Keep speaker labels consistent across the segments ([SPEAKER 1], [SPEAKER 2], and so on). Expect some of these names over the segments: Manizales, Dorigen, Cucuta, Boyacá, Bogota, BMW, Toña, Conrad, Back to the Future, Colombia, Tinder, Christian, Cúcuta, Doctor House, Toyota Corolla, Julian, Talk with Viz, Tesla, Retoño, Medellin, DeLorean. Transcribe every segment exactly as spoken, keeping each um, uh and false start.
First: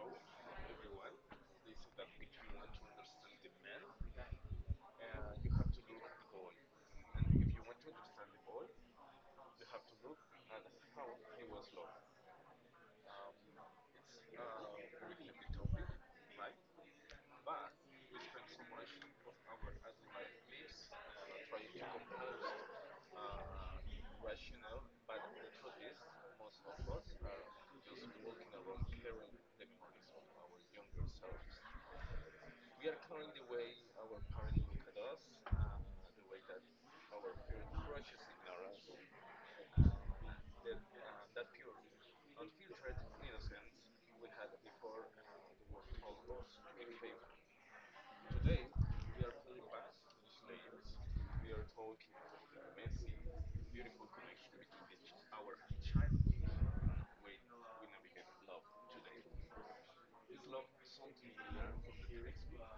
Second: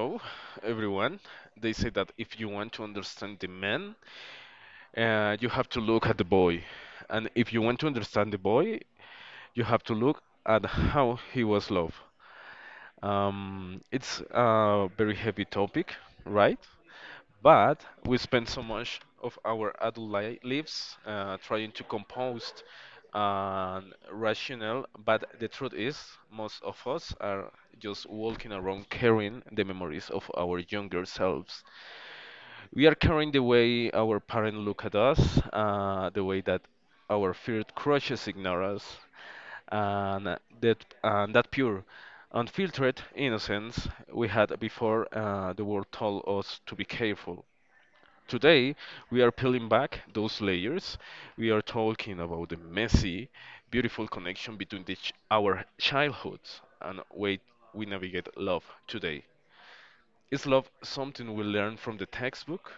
[SPEAKER 1] show, everyone. They say that if you want to understand the man, uh, you have to look at the boy. And if you want to understand the boy, you have to look at how he was loved. Um, it's a very heavy topic, right? But we spend so much of our adult li- lives uh, trying to compose and rational, but the truth is, most of us are just walking around carrying the memories of our younger selves. We are carrying the way our parents look at us, uh, the way that our feared crushes ignore us, and that and that pure, unfiltered innocence we had before uh, the world told us to be careful. Today, we are peeling back those layers. We are talking about the messy, beautiful connection between the ch- our childhoods and way we navigate love today. Is love something we learn from the textbook,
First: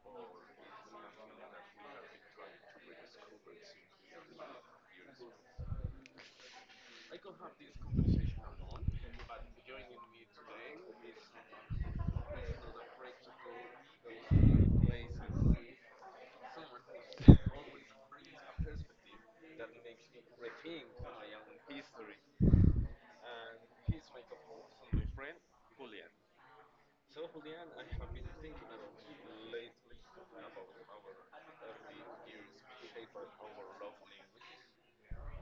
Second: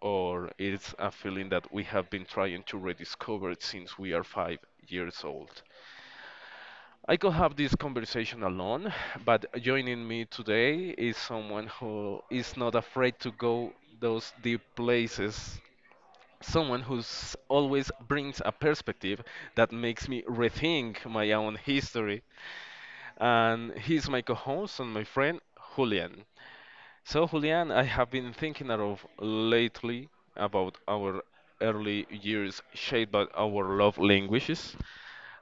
[SPEAKER 1] or it's a feeling that we have been trying to rediscover since we are five years old? I could have this conversation alone, but joining me today is someone who is not afraid to go those deep places. Someone who's always brings a perspective that makes me rethink my own history. And he's my co-host and my friend Julian. So Julian, I have been thinking a lot lately about our early years shaped by our love languages.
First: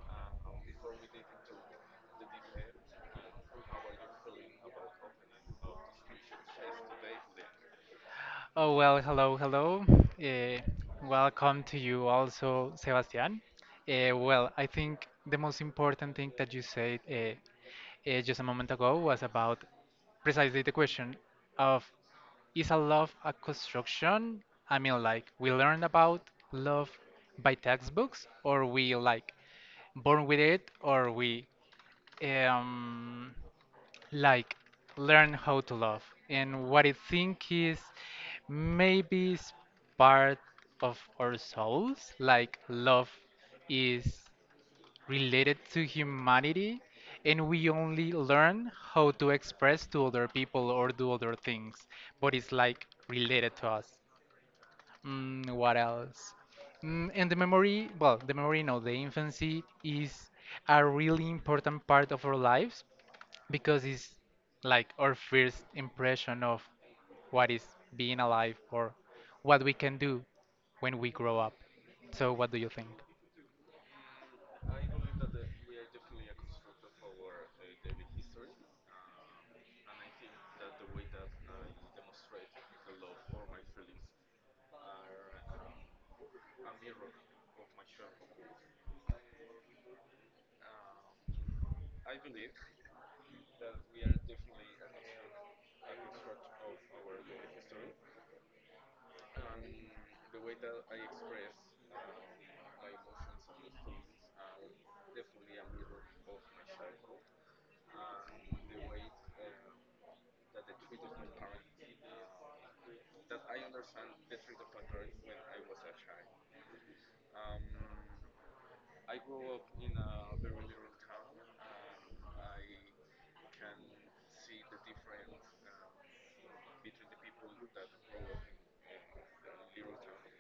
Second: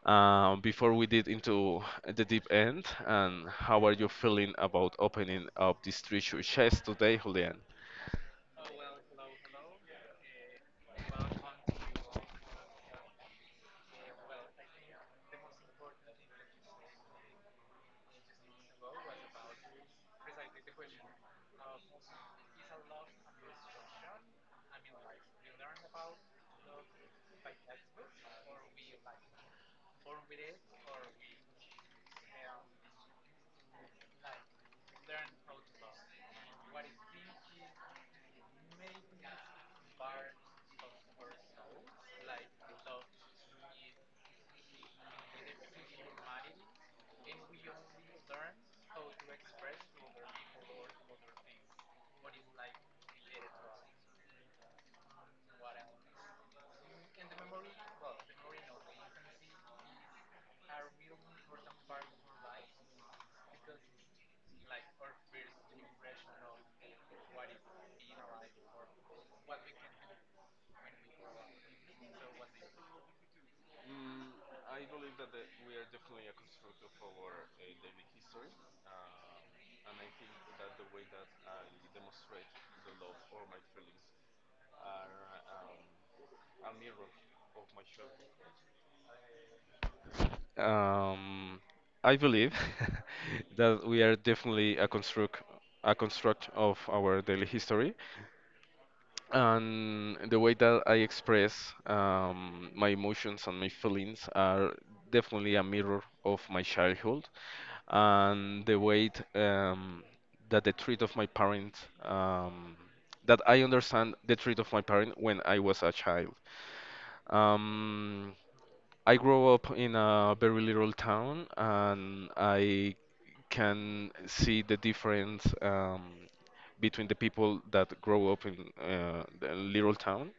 [SPEAKER 1] Uh, before we did into the deep end, and how are you feeling about opening up this treasure chest today, Julian?
[SPEAKER 2] Oh, well, hello, hello. Uh, Welcome to you also, Sebastian. Uh, well, I think the most important thing that you said uh, uh, just a moment ago was about precisely the question of is a love a construction? I mean, like, we learn about love by textbooks, or we like born with it, or we um, like learn how to love, and what I think is maybe it's part of our souls, like love is related to humanity, and we only learn how to express to other people or do other things, but it's like related to us. Mm, what else? Mm, and the memory well the memory no The infancy is a really important part of our lives, because it's like our first impression of what is being alive or what we can do when we grow up. So what do you think?
[SPEAKER 1] Um, I believe that we are definitely a construct a construct of our daily history, and the way that I express um, my emotions and my feelings are definitely a mirror of my childhood, and the way um, that the treat of my parents, um, that I understand the treat of my parent when I was a child. Um, I grew up in a very little town, and I can see the difference um, between the people that grow up in uh, a little town,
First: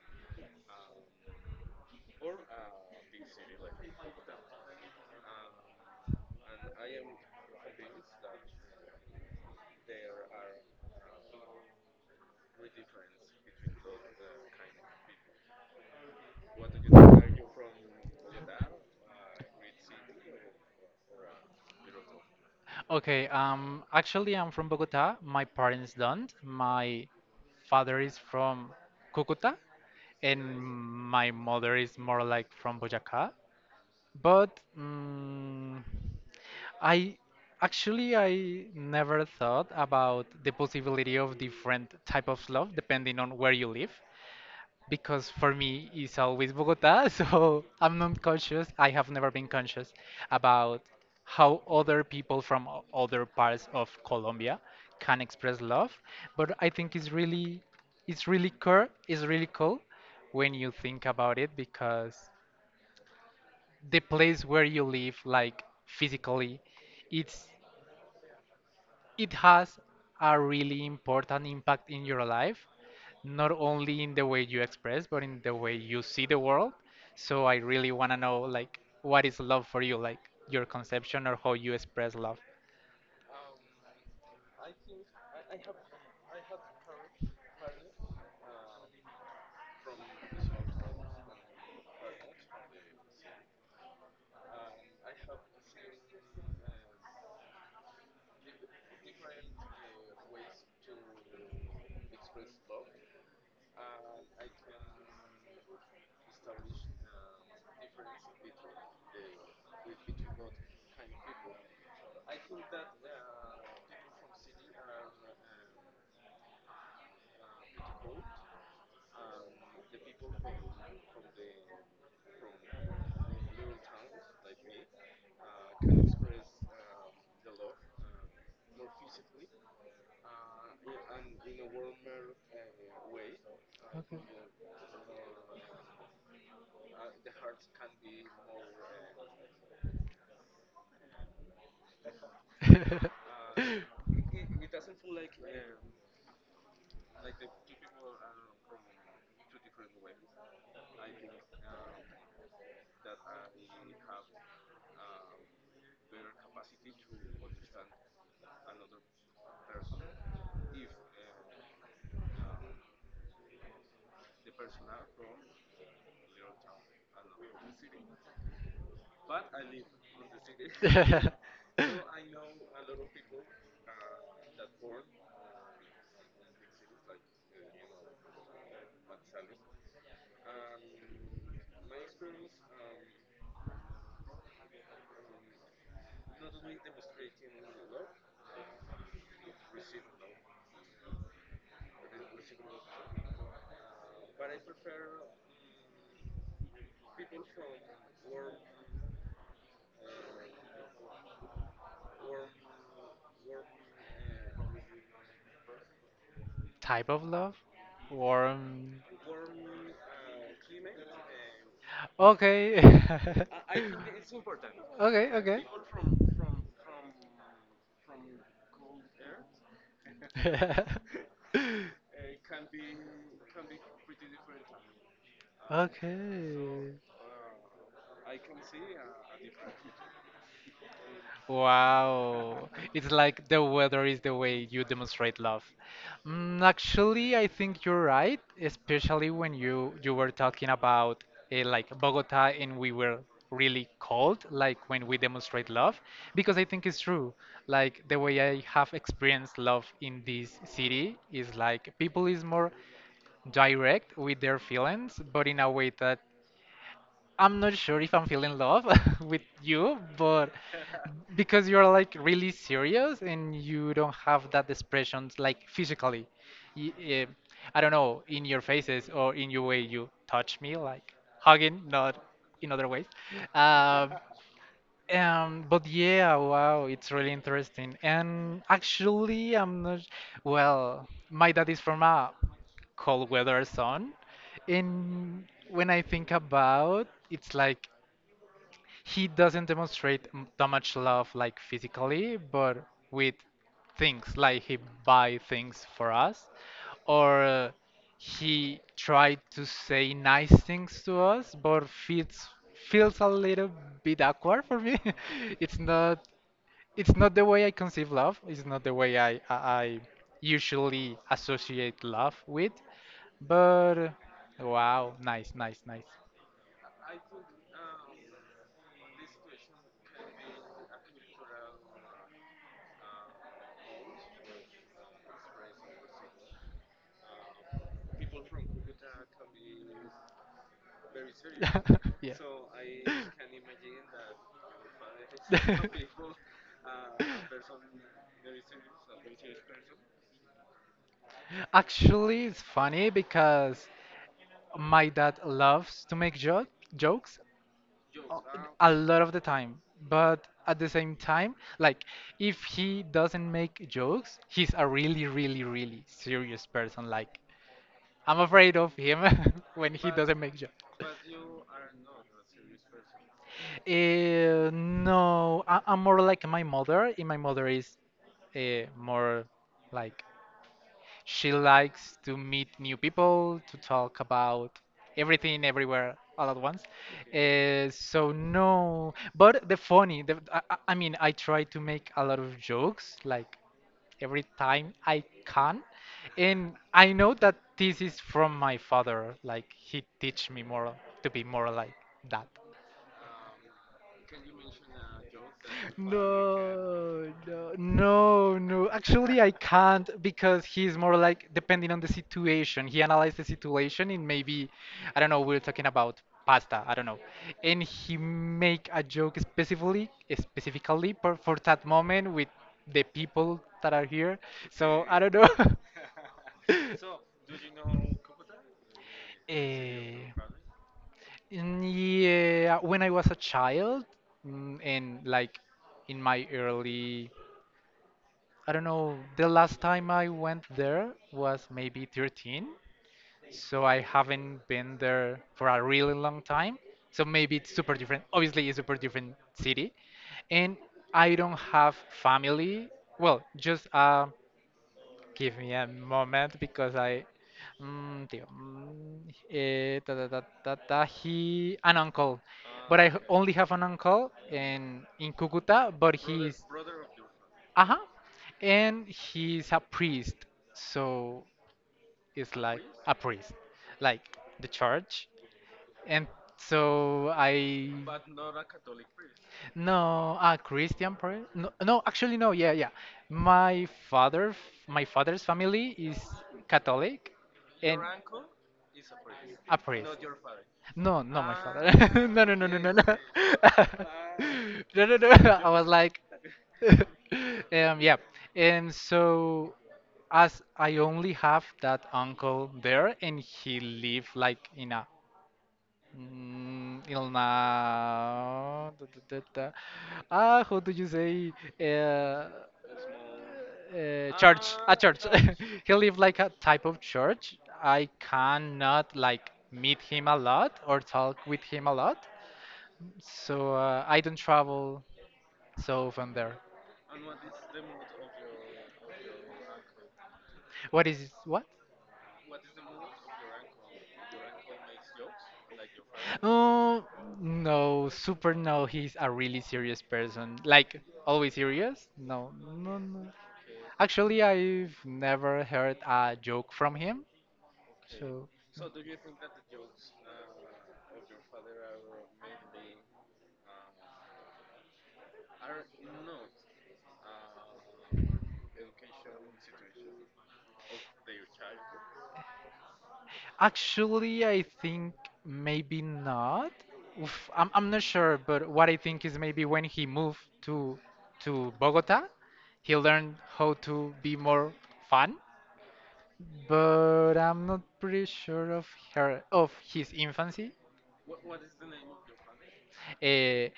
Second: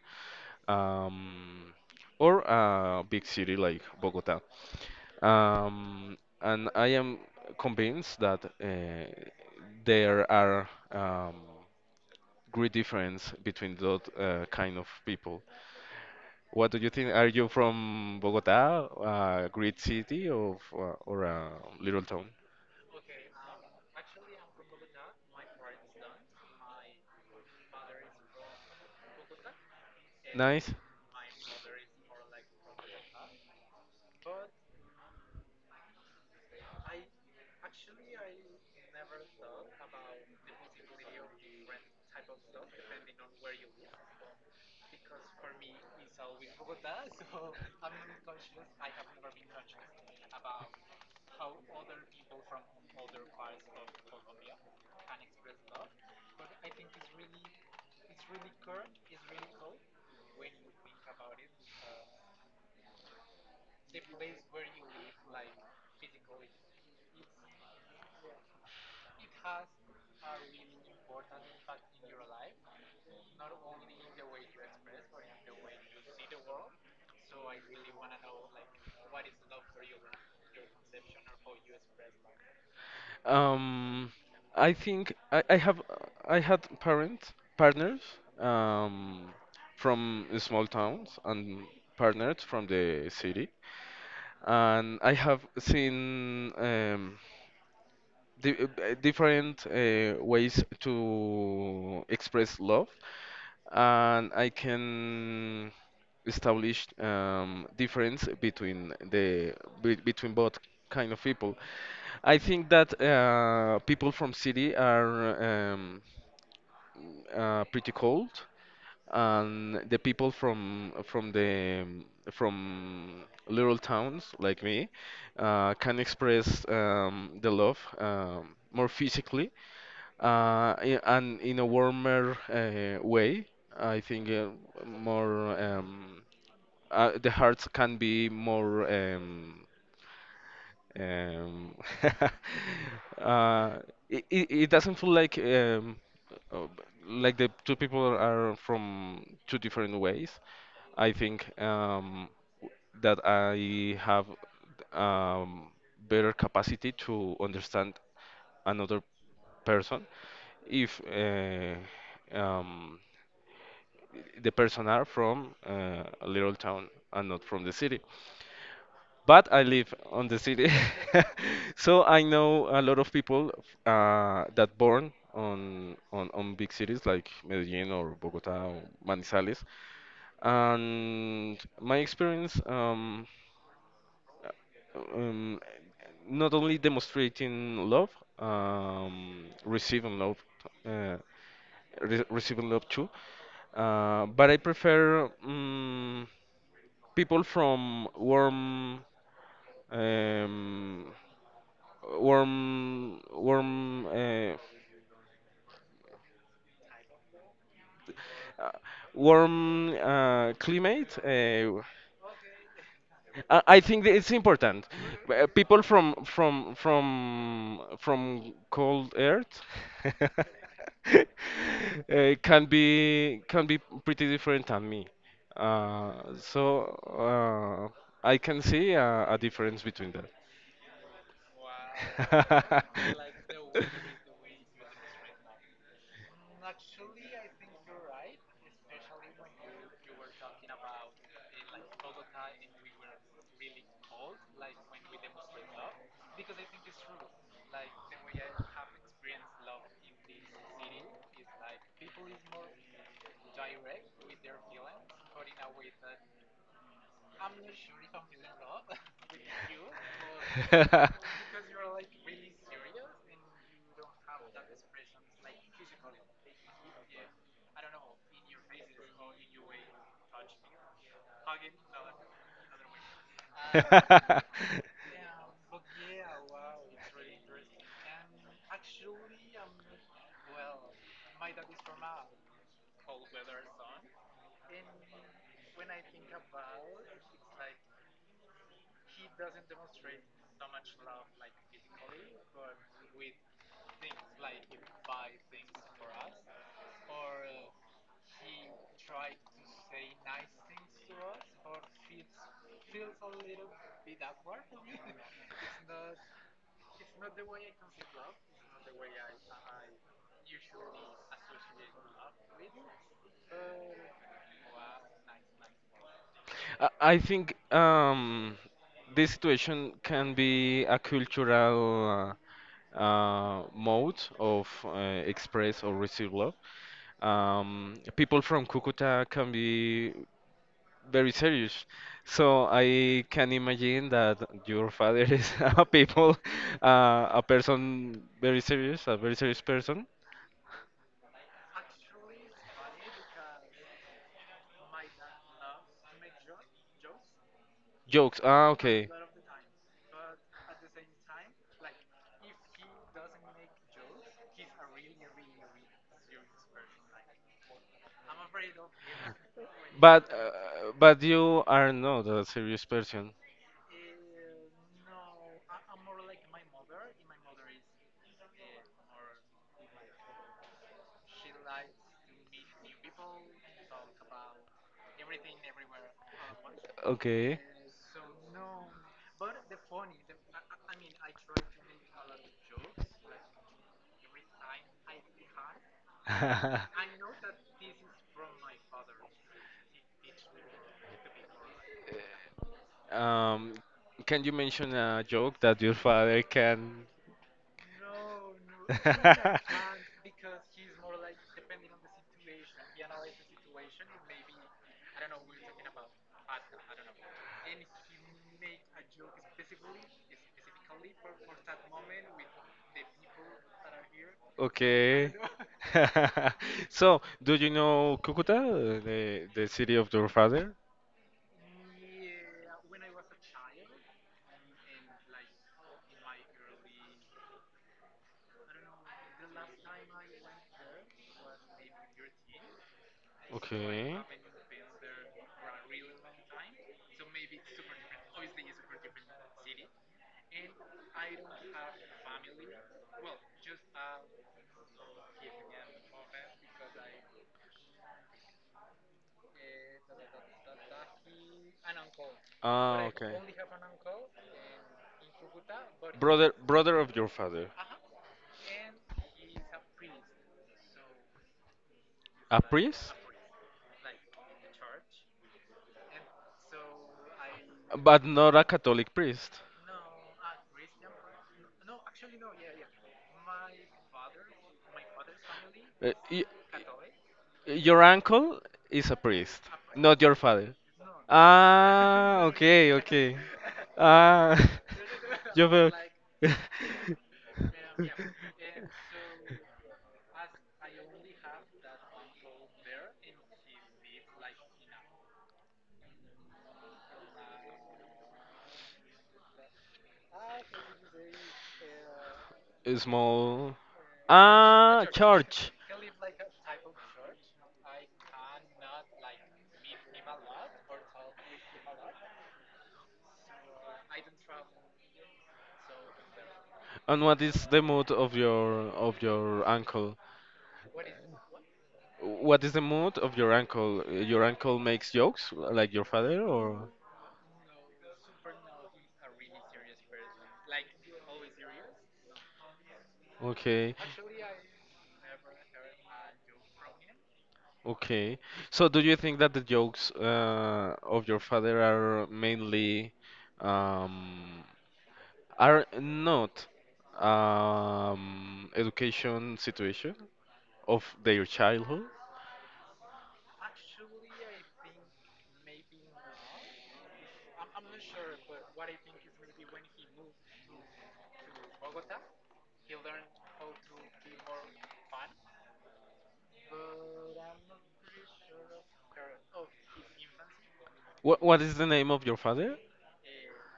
[SPEAKER 1] um, or a big city like Bogota. Um, and I am convinced that uh, there are, um, great difference between that uh, kind of people. What do you think? Are you from Bogota, a great city, or uh, or a little town?
[SPEAKER 2] Okay, um actually I'm from Bogota. My parents don't. My father is from Cucuta and
[SPEAKER 1] Nice.
[SPEAKER 2] my mother is more like from Boyacá. But mm, I actually I never thought about the possibility of different type of love depending on where you live, because for me it's always Bogota, so I'm not conscious. I have never been conscious about how other people from o- other parts of Colombia can express love, but I think it's really it's really cool, it's really cool when you think about it, because the place where you live, like physically, it's it has a really important impact in your life, not only in the way you express but in the way you see the world. So I really want to know, like, what is love for you, like your conception or how you express love?
[SPEAKER 1] Um, I think I, I have I had parents partners um, from small towns and partners from the city, and I have seen um, di uh, different uh, ways to express love, and I can establish um, difference between the be, between both kind of people. I think that uh, people from city are um, uh, pretty cold, and the people from from the from little towns like me uh, can express um, the love um, more physically, uh, i- and in a warmer uh, way. I think uh, more um, uh, the hearts can be more. Um, um,
[SPEAKER 2] Okay.
[SPEAKER 1] uh, it, it it doesn't feel like um, uh, like the two people are from two different ways. I think um, that I have, um, better capacity to understand another person if uh, um, the person are from uh, a little town and not from the city. But I live on the city, so I know a lot of people uh, that born on, on on big cities like Medellin or Bogota or Manizales. And my experience, um, um, not only demonstrating love, um, receiving love, uh, re receiving love too. Uh, but I prefer um, people from warm, um, warm, warm, uh,
[SPEAKER 2] Type of love or
[SPEAKER 1] uh,
[SPEAKER 2] um,
[SPEAKER 1] warm uh, climate. Uh,
[SPEAKER 2] okay.
[SPEAKER 1] I I think that it's important. Uh,
[SPEAKER 2] Okay,
[SPEAKER 1] People from from from from cold earth
[SPEAKER 2] okay.
[SPEAKER 1] uh, can be can be pretty different than me. Uh, so
[SPEAKER 2] Okay.
[SPEAKER 1] uh, I can see a, a difference between
[SPEAKER 2] Wow. It's like the weather is the way you demonstrate love. Mm, actually, I think you're
[SPEAKER 1] that.
[SPEAKER 2] right, especially when you you were talking about uh, like Bogota, and we were really cold, like when we demonstrate love, because I think it's true. Like, the way I have experienced love in this city is like people is more direct with their feelings, but in a way that I'm not sure if I'm feeling love with you, but because you're like really serious and you don't have that expressions like physically. Y- eh, I don't know, in your faces or in your way you touch me, like hugging, not in other ways. Um, um, but yeah, wow, it's really interesting. And actually, I'm not. Well, my dad is from a cold weather zone, and when I think about, it's like he doesn't demonstrate m- that much love like physically, but with things like he buy things for us, or uh, he tried to say nice things to us, but feels feels a little bit awkward for me. it's not it's not the way I conceive love, it's not the way i i, I usually associate love with, but uh, wow, nice, nice, nice.
[SPEAKER 1] I I think um, this situation can be a cultural uh, uh, mode of uh, express or receive love. Um, people from Cucuta can be very serious,
[SPEAKER 2] Yeah.
[SPEAKER 1] so I can imagine that your father is a people, uh, a person very serious, a very serious person.
[SPEAKER 2] Actually, it's funny because my dad loves to make jo- jokes
[SPEAKER 1] Jokes.
[SPEAKER 2] o-
[SPEAKER 1] Ah,
[SPEAKER 2] a
[SPEAKER 1] okay.
[SPEAKER 2] lot of the time. But at the same time, like, if he doesn't make jokes, he's a really, really, really serious person. Like, I'm afraid of him when he
[SPEAKER 1] But
[SPEAKER 2] doesn't make jokes.
[SPEAKER 1] uh, but you are not a serious person.
[SPEAKER 2] Uh, no, I, I'm more like my mother, and my mother is uh, more like, she likes to meet new people, to talk about everything, everywhere, all at once.
[SPEAKER 1] Okay.
[SPEAKER 2] Uh, so no, but the funny, the, I, I I mean, I try to make a lot of jokes, like every time I can, and I know that this is from my father. Like, he teach me more to be more like that.
[SPEAKER 1] Um, can you mention a joke that your father can?
[SPEAKER 2] No, no, no, no. Actually, I can't because he's more like depending on the situation. He analyzed the situation in maybe, I don't know, we're talking about pasta, I don't know. And he make a joke specifically, specifically for, for that moment with the people that are here. So I, okay,
[SPEAKER 1] Okay.
[SPEAKER 2] don't know.
[SPEAKER 1] So, do you know Cucuta, the the city of your
[SPEAKER 2] Eh,
[SPEAKER 1] father?
[SPEAKER 2] Mm, Yeah, when I was a child, mm, and like in my early, I don't know, the last time I went there was maybe thirteen, so I
[SPEAKER 1] Okay.
[SPEAKER 2] haven't been there for a really long time. So maybe it's super different. Obviously, it's super different city, and I don't have family. Well, just a, give me a moment because I. Mm, tío. Mm, eh, ta, ta, ta, ta, ta, he. An uncle. But I
[SPEAKER 1] Ah,
[SPEAKER 2] h-
[SPEAKER 1] okay.
[SPEAKER 2] only have an uncle in, in Cucuta, but
[SPEAKER 1] Brother,
[SPEAKER 2] he's.
[SPEAKER 1] brother of your father,
[SPEAKER 2] Uh huh. And he's a priest. So it's
[SPEAKER 1] a
[SPEAKER 2] like a
[SPEAKER 1] priest,
[SPEAKER 2] priest. Like the church. And so I.
[SPEAKER 1] but not a Catholic priest.
[SPEAKER 2] No, a Christian prayer? No, no, actually no. Yeah, yeah. My father, my father's family
[SPEAKER 1] Uh,
[SPEAKER 2] is
[SPEAKER 1] i-
[SPEAKER 2] Catholic, and
[SPEAKER 1] Your uncle is a priest,
[SPEAKER 2] a priest.
[SPEAKER 1] not your father.
[SPEAKER 2] No, no, my father.
[SPEAKER 1] Ah,
[SPEAKER 2] no, no, no, no, no,
[SPEAKER 1] okay,
[SPEAKER 2] no.
[SPEAKER 1] okay. Ah,
[SPEAKER 2] no, no, no.
[SPEAKER 1] yo
[SPEAKER 2] I was
[SPEAKER 1] veo.
[SPEAKER 2] like, um, yeah. And so, as I only have that uncle there, and he lived like in a Mm, Ilma. Da, da, da, da. Ah, how do you say? Uh,
[SPEAKER 1] A small.
[SPEAKER 2] uh, church. A
[SPEAKER 1] Ah,
[SPEAKER 2] church.
[SPEAKER 1] church.
[SPEAKER 2] He live like a type of church. I cannot like meet him a lot or talk with him a lot. So uh, I don't travel so often there.
[SPEAKER 1] And what is the mood of your of your uncle?
[SPEAKER 2] What is what?
[SPEAKER 1] What is the mood of your uncle? Your uncle makes jokes like your father, or
[SPEAKER 2] Oh, no, super no. He's a really serious person. Like, always serious? No, no, no.
[SPEAKER 1] okay.
[SPEAKER 2] Actually, I've never heard a joke from him.
[SPEAKER 1] Okay.
[SPEAKER 2] So,
[SPEAKER 1] So do you think that the jokes uh, of your father are mainly, um, are not, um, education situation of their childhood?
[SPEAKER 2] actually, I think maybe not. Oof, I'm, I'm not sure, but what I think is maybe when he moved to to Bogota, he learned how to be more fun, but I'm not pretty sure of her of his infancy.
[SPEAKER 1] What what is the name of your father?
[SPEAKER 2] Uh,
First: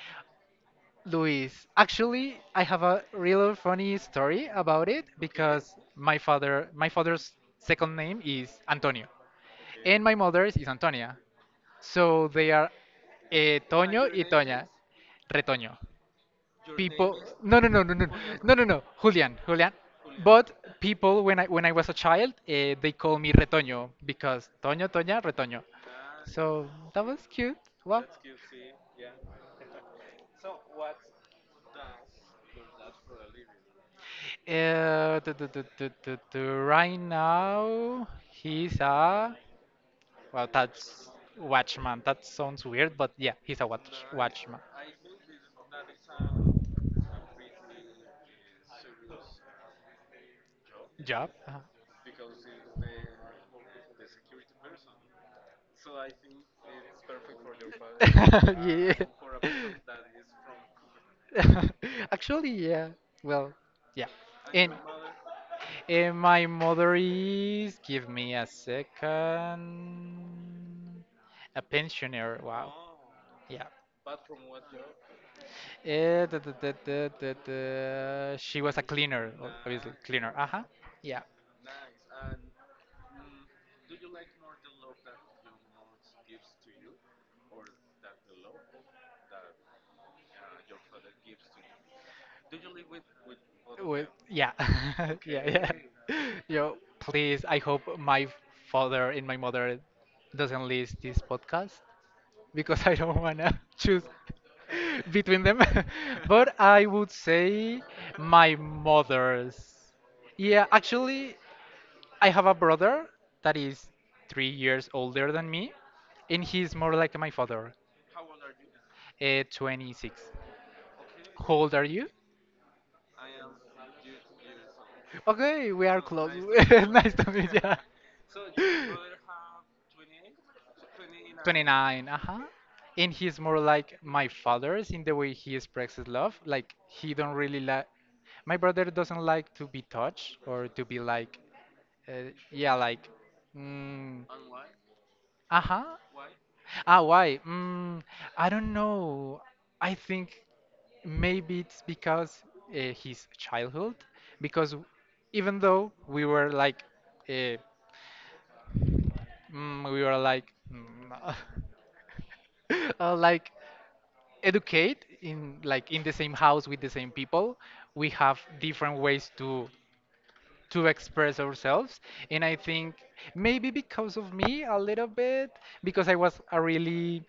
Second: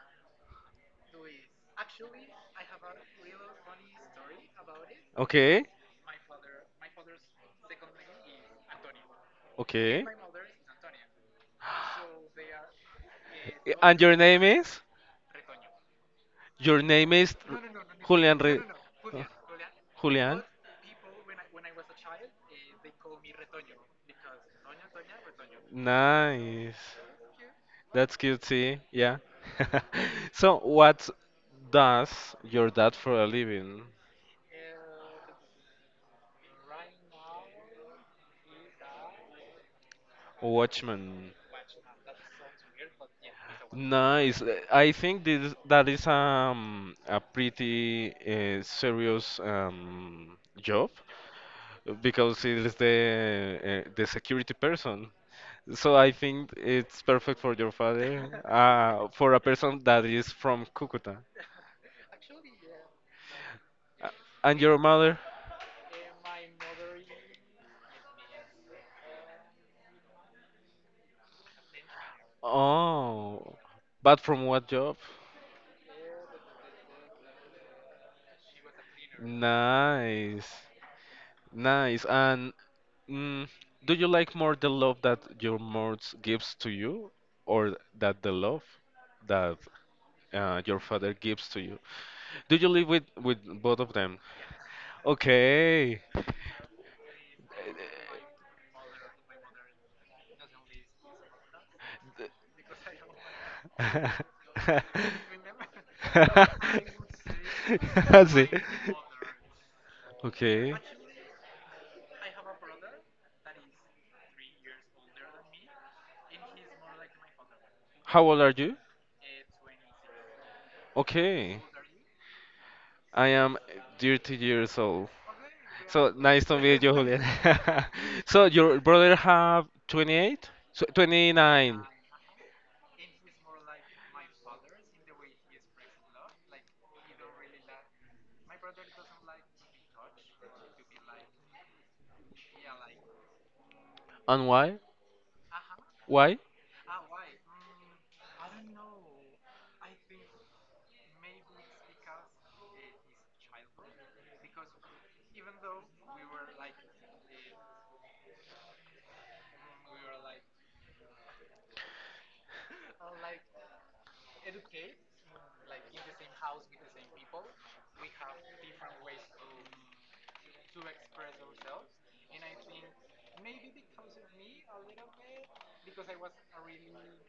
[SPEAKER 2] Luis, actually, I have a real funny story about it, okay,
[SPEAKER 1] Okay.
[SPEAKER 2] because my father, my father's second name is Antonio, and
[SPEAKER 1] Okay.
[SPEAKER 2] my mother's is Antonia,
[SPEAKER 1] I-
[SPEAKER 2] so they are uh, Ah,
[SPEAKER 1] And
[SPEAKER 2] Toño
[SPEAKER 1] your
[SPEAKER 2] y
[SPEAKER 1] name
[SPEAKER 2] Toña,
[SPEAKER 1] is?
[SPEAKER 2] is Retoño.
[SPEAKER 1] Your
[SPEAKER 2] People,
[SPEAKER 1] name is
[SPEAKER 2] no, no, no, no, no,
[SPEAKER 1] Julian
[SPEAKER 2] Julian. No,
[SPEAKER 1] Re
[SPEAKER 2] no, no, Julian, Julian, Julian.
[SPEAKER 1] Julian.
[SPEAKER 2] But people, when I when I was a child, eh, they call me Retoño because Toño Toña Retoño, so
[SPEAKER 1] Nice.
[SPEAKER 2] that was cute, well.
[SPEAKER 1] That's cutesy, yeah. So, what does your dad for a living?
[SPEAKER 2] your uh, du- du- du- du- du- du, right now he's a, well, that's
[SPEAKER 1] Watchman.
[SPEAKER 2] watchman, that sounds weird, but yeah, he's a watch
[SPEAKER 1] Nice. Uh,
[SPEAKER 2] watchman
[SPEAKER 1] I think this that is um a pretty uh, serious um job
[SPEAKER 2] yeah. Uh-huh.
[SPEAKER 1] uh, because it is the uh, the security person. So I think it's perfect for your father,
[SPEAKER 2] Yeah.
[SPEAKER 1] uh, for a person that is from Cúcuta.
[SPEAKER 2] Actually, yeah. Well, yeah.
[SPEAKER 1] Uh, And
[SPEAKER 2] And
[SPEAKER 1] your mother?
[SPEAKER 2] and my mother is, give me a second, a pensioner. Wow.
[SPEAKER 1] Oh,
[SPEAKER 2] Yeah.
[SPEAKER 1] but from what job?
[SPEAKER 2] Eh, da, da, da, da, da, da. She was a cleaner, o- obviously cleaner.
[SPEAKER 1] Nice,
[SPEAKER 2] Uh-huh. Yeah.
[SPEAKER 1] nice. And mm, do you like more the love that your mom gives to you, or that the love that uh, your father gives to you? Do you live with with both of
[SPEAKER 2] Well,
[SPEAKER 1] them?
[SPEAKER 2] yeah. Yeah, yeah.
[SPEAKER 1] Okay.
[SPEAKER 2] Yo, please, I hope my father and my mother doesn't list this podcast because I don't wanna choose between them. But I would say
[SPEAKER 1] Sí.
[SPEAKER 2] my mother's. Yeah,
[SPEAKER 1] Okay.
[SPEAKER 2] actually, I have a brother that is three years older than me, and he's more like my father.
[SPEAKER 1] How old are you?
[SPEAKER 2] Uh, twenty-six. How
[SPEAKER 1] Okay.
[SPEAKER 2] old are you?
[SPEAKER 1] I am thirty years old.
[SPEAKER 2] Okay, we are
[SPEAKER 1] So
[SPEAKER 2] close.
[SPEAKER 1] nice to meet you,
[SPEAKER 2] Nice
[SPEAKER 1] Julian.
[SPEAKER 2] to meet you.
[SPEAKER 1] So your brother have twenty-eight? So twenty-nine.
[SPEAKER 2] twenty-nine. Uh-huh, and he's more like my father's in the way he expresses love, like he don't really like, my brother doesn't like to be touched or to be like, uh, yeah, like, mm,
[SPEAKER 1] And why?
[SPEAKER 2] uh-huh.
[SPEAKER 1] Why?
[SPEAKER 2] Ah, why? mm, I don't know. I think maybe it's because uh, his childhood, because w- even though we were like uh, mm, we were like mm, uh, like educate, in like in the same house with the same people, we have different ways to to express ourselves, and I think maybe because of me a little bit, because I was a really,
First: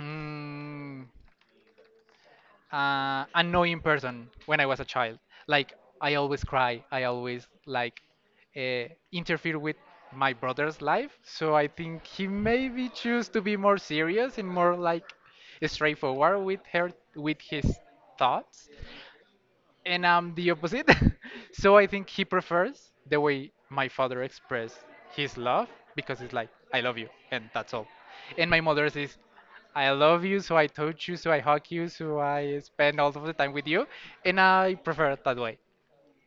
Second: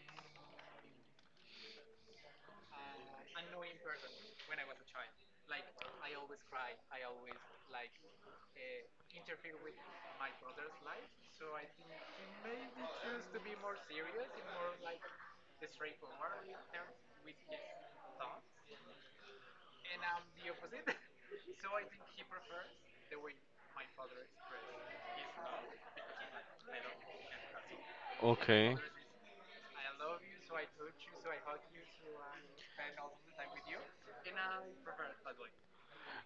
[SPEAKER 2] mm, uh, annoying person when I was a child. Like, I always cry. I always like uh, interfere with my brother's life. So I think he maybe choose to be more serious and more like straightforward with her with his thoughts, and I'm the opposite. So I think he prefers the way my father expressed his love, because it's like, I love you, and that's all. And my
[SPEAKER 1] Okay.
[SPEAKER 2] mother's is, I love you, so I touch you, so I hug you, so I spend all of the time with you, and I prefer it that way.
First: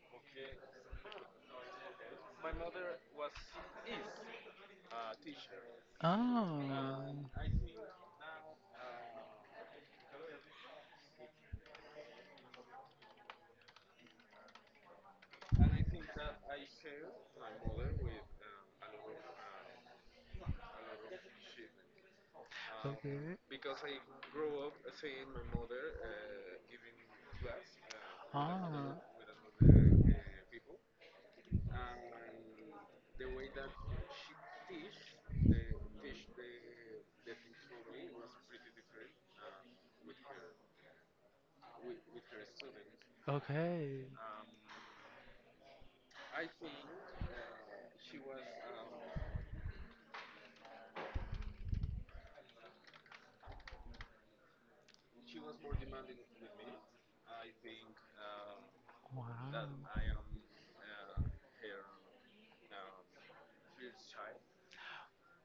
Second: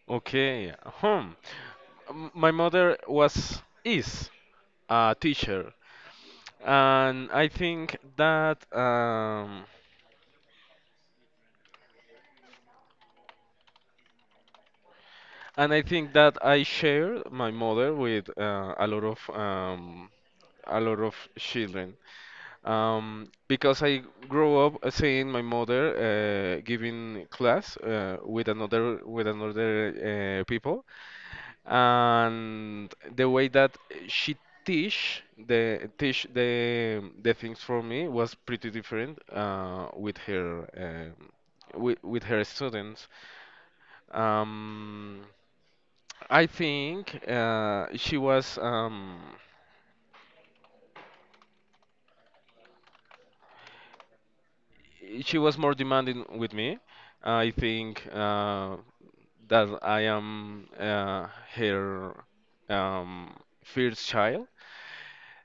[SPEAKER 1] Okay. Hmm. M- My mother was is a teacher,
[SPEAKER 2] Oh.
[SPEAKER 1] and I think that um, and I think that I share my mother with uh, a lot of um, a lot of children um,
[SPEAKER 2] Okay.
[SPEAKER 1] because I grew up uh, seeing my mother uh, giving class uh, with
[SPEAKER 2] Ah.
[SPEAKER 1] another with another uh, people, and the way that she teach the teach the the things for me was pretty different uh, with her um with, with her students.
[SPEAKER 2] Okay.
[SPEAKER 1] Um, I think uh, she was, um, she was more demanding with me. I think uh, that I am uh, her, um, first child.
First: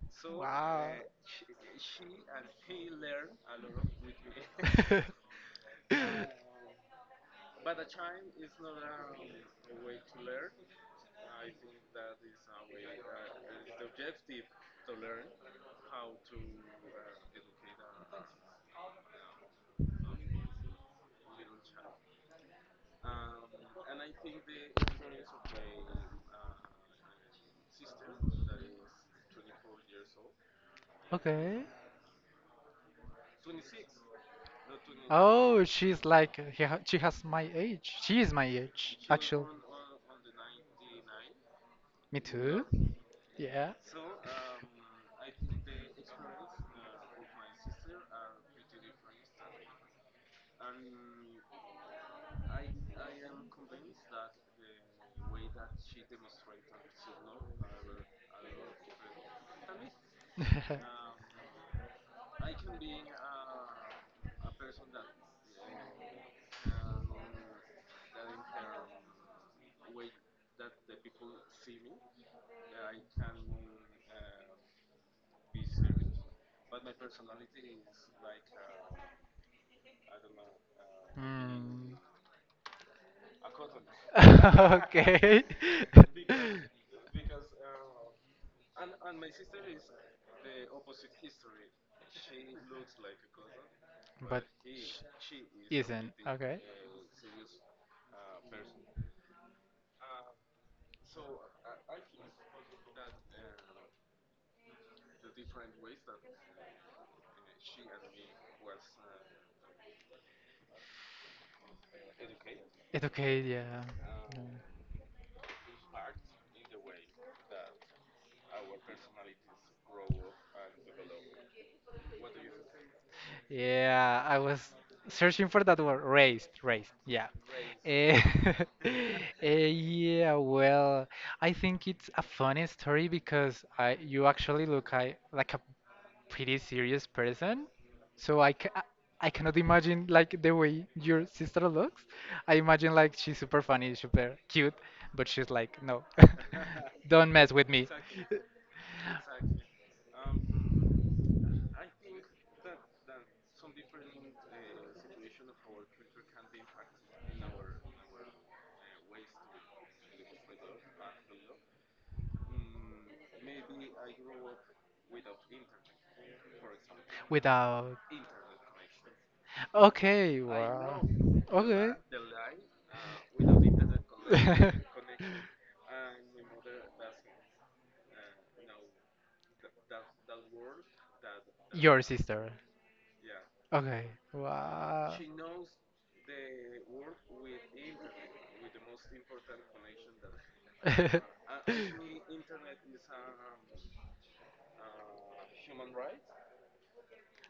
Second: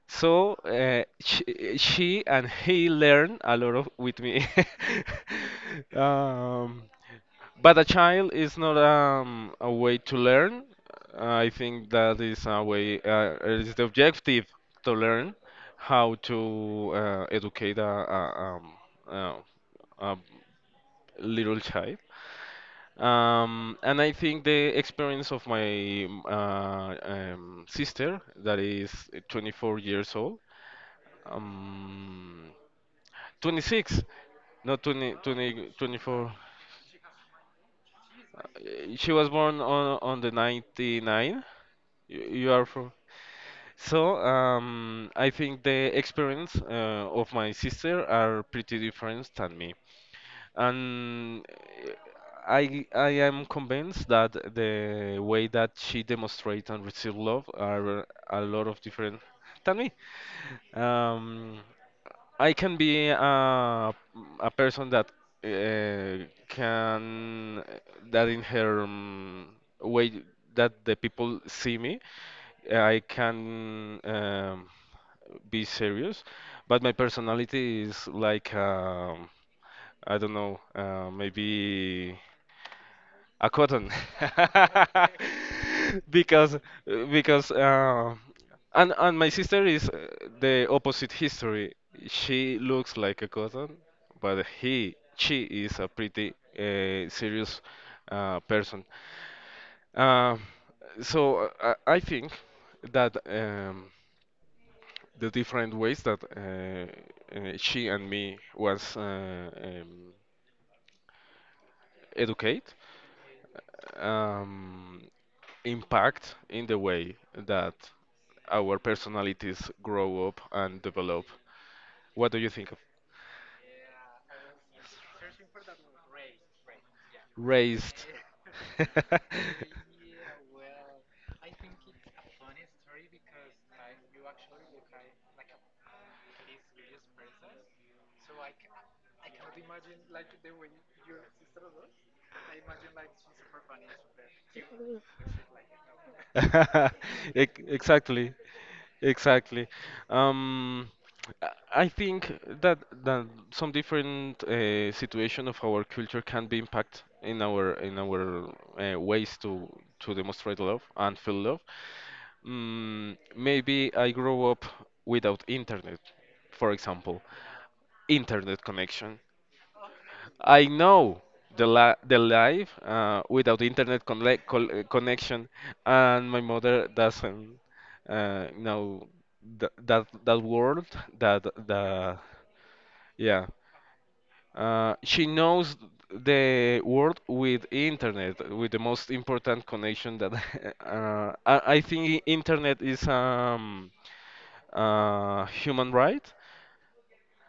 [SPEAKER 1] So
[SPEAKER 2] Wow.
[SPEAKER 1] uh, she, she and he learned a lot of with me. um, But a child is not um, a way to learn. I think that is a way, uh, is the objective to learn how to uh, educate a, a, um, uh, a little child. Um, and I think the experience of my uh, um, sister, that is twenty-four years old,
[SPEAKER 2] Okay.
[SPEAKER 1] um, twenty-six, not twenty,
[SPEAKER 2] Oh,
[SPEAKER 1] twenty,
[SPEAKER 2] she's
[SPEAKER 1] twenty-four.
[SPEAKER 2] like, he ha- she has my age. She is my age,
[SPEAKER 1] Uh, She was
[SPEAKER 2] actually.
[SPEAKER 1] born on on the ninety-nine.
[SPEAKER 2] Me
[SPEAKER 1] You, you
[SPEAKER 2] too.
[SPEAKER 1] are from.
[SPEAKER 2] Yeah.
[SPEAKER 1] So, um, I think the experience uh, of my sister are pretty different than me. And eh, I I am convinced that the way that she demonstrates and receives love are a lot of different than me. Um, I can be a a person that uh, can that in her, um, way that the people see me, eh, I can, um, be serious, but my personality is like. Um, I don't know, uh,
[SPEAKER 2] Hmm.
[SPEAKER 1] maybe a cotton,
[SPEAKER 2] Okay.
[SPEAKER 1] because because uh, and and my sister is uh, the opposite history. She looks like a cotton,
[SPEAKER 2] But
[SPEAKER 1] but he
[SPEAKER 2] sh-
[SPEAKER 1] she is a
[SPEAKER 2] isn't.
[SPEAKER 1] pretty
[SPEAKER 2] Okay.
[SPEAKER 1] uh, serious uh, person. Uh, so uh, I, I think that um, the different ways that uh, uh, she and me was uh, um, educate,
[SPEAKER 2] Educate, yeah. Mm.
[SPEAKER 1] um, impact in the way that our personalities grow up and develop. What do you think of
[SPEAKER 2] Yeah, I was searching for that word, raised, raised, yeah.
[SPEAKER 1] raised?
[SPEAKER 2] Eh, eh, yeah, well, I think it's a funny story because I you actually look, I, like, a pretty serious person. So I, ca- I cannot imagine like the way your sister looks. I imagine like she's super funny, super cute, but she's like, no, don't mess
[SPEAKER 1] Ex-
[SPEAKER 2] with me.
[SPEAKER 1] Exactly, exactly. Um, I I think that that some different uh, situation of our culture can be impact in our in our uh, ways to to demonstrate love and feel love. Mm, maybe I grew up without internet, for example,
[SPEAKER 2] Without.
[SPEAKER 1] internet connection.
[SPEAKER 2] Okay,
[SPEAKER 1] I
[SPEAKER 2] wow.
[SPEAKER 1] know the
[SPEAKER 2] Okay.
[SPEAKER 1] la the life uh, without internet conne col uh, connection, and my mother doesn't uh, know th that that word that the
[SPEAKER 2] Your sister.
[SPEAKER 1] yeah.
[SPEAKER 2] Okay.
[SPEAKER 1] Uh,
[SPEAKER 2] Wow.
[SPEAKER 1] she knows the world with internet, with the most important connection that uh, I, I think internet is um uh, human right.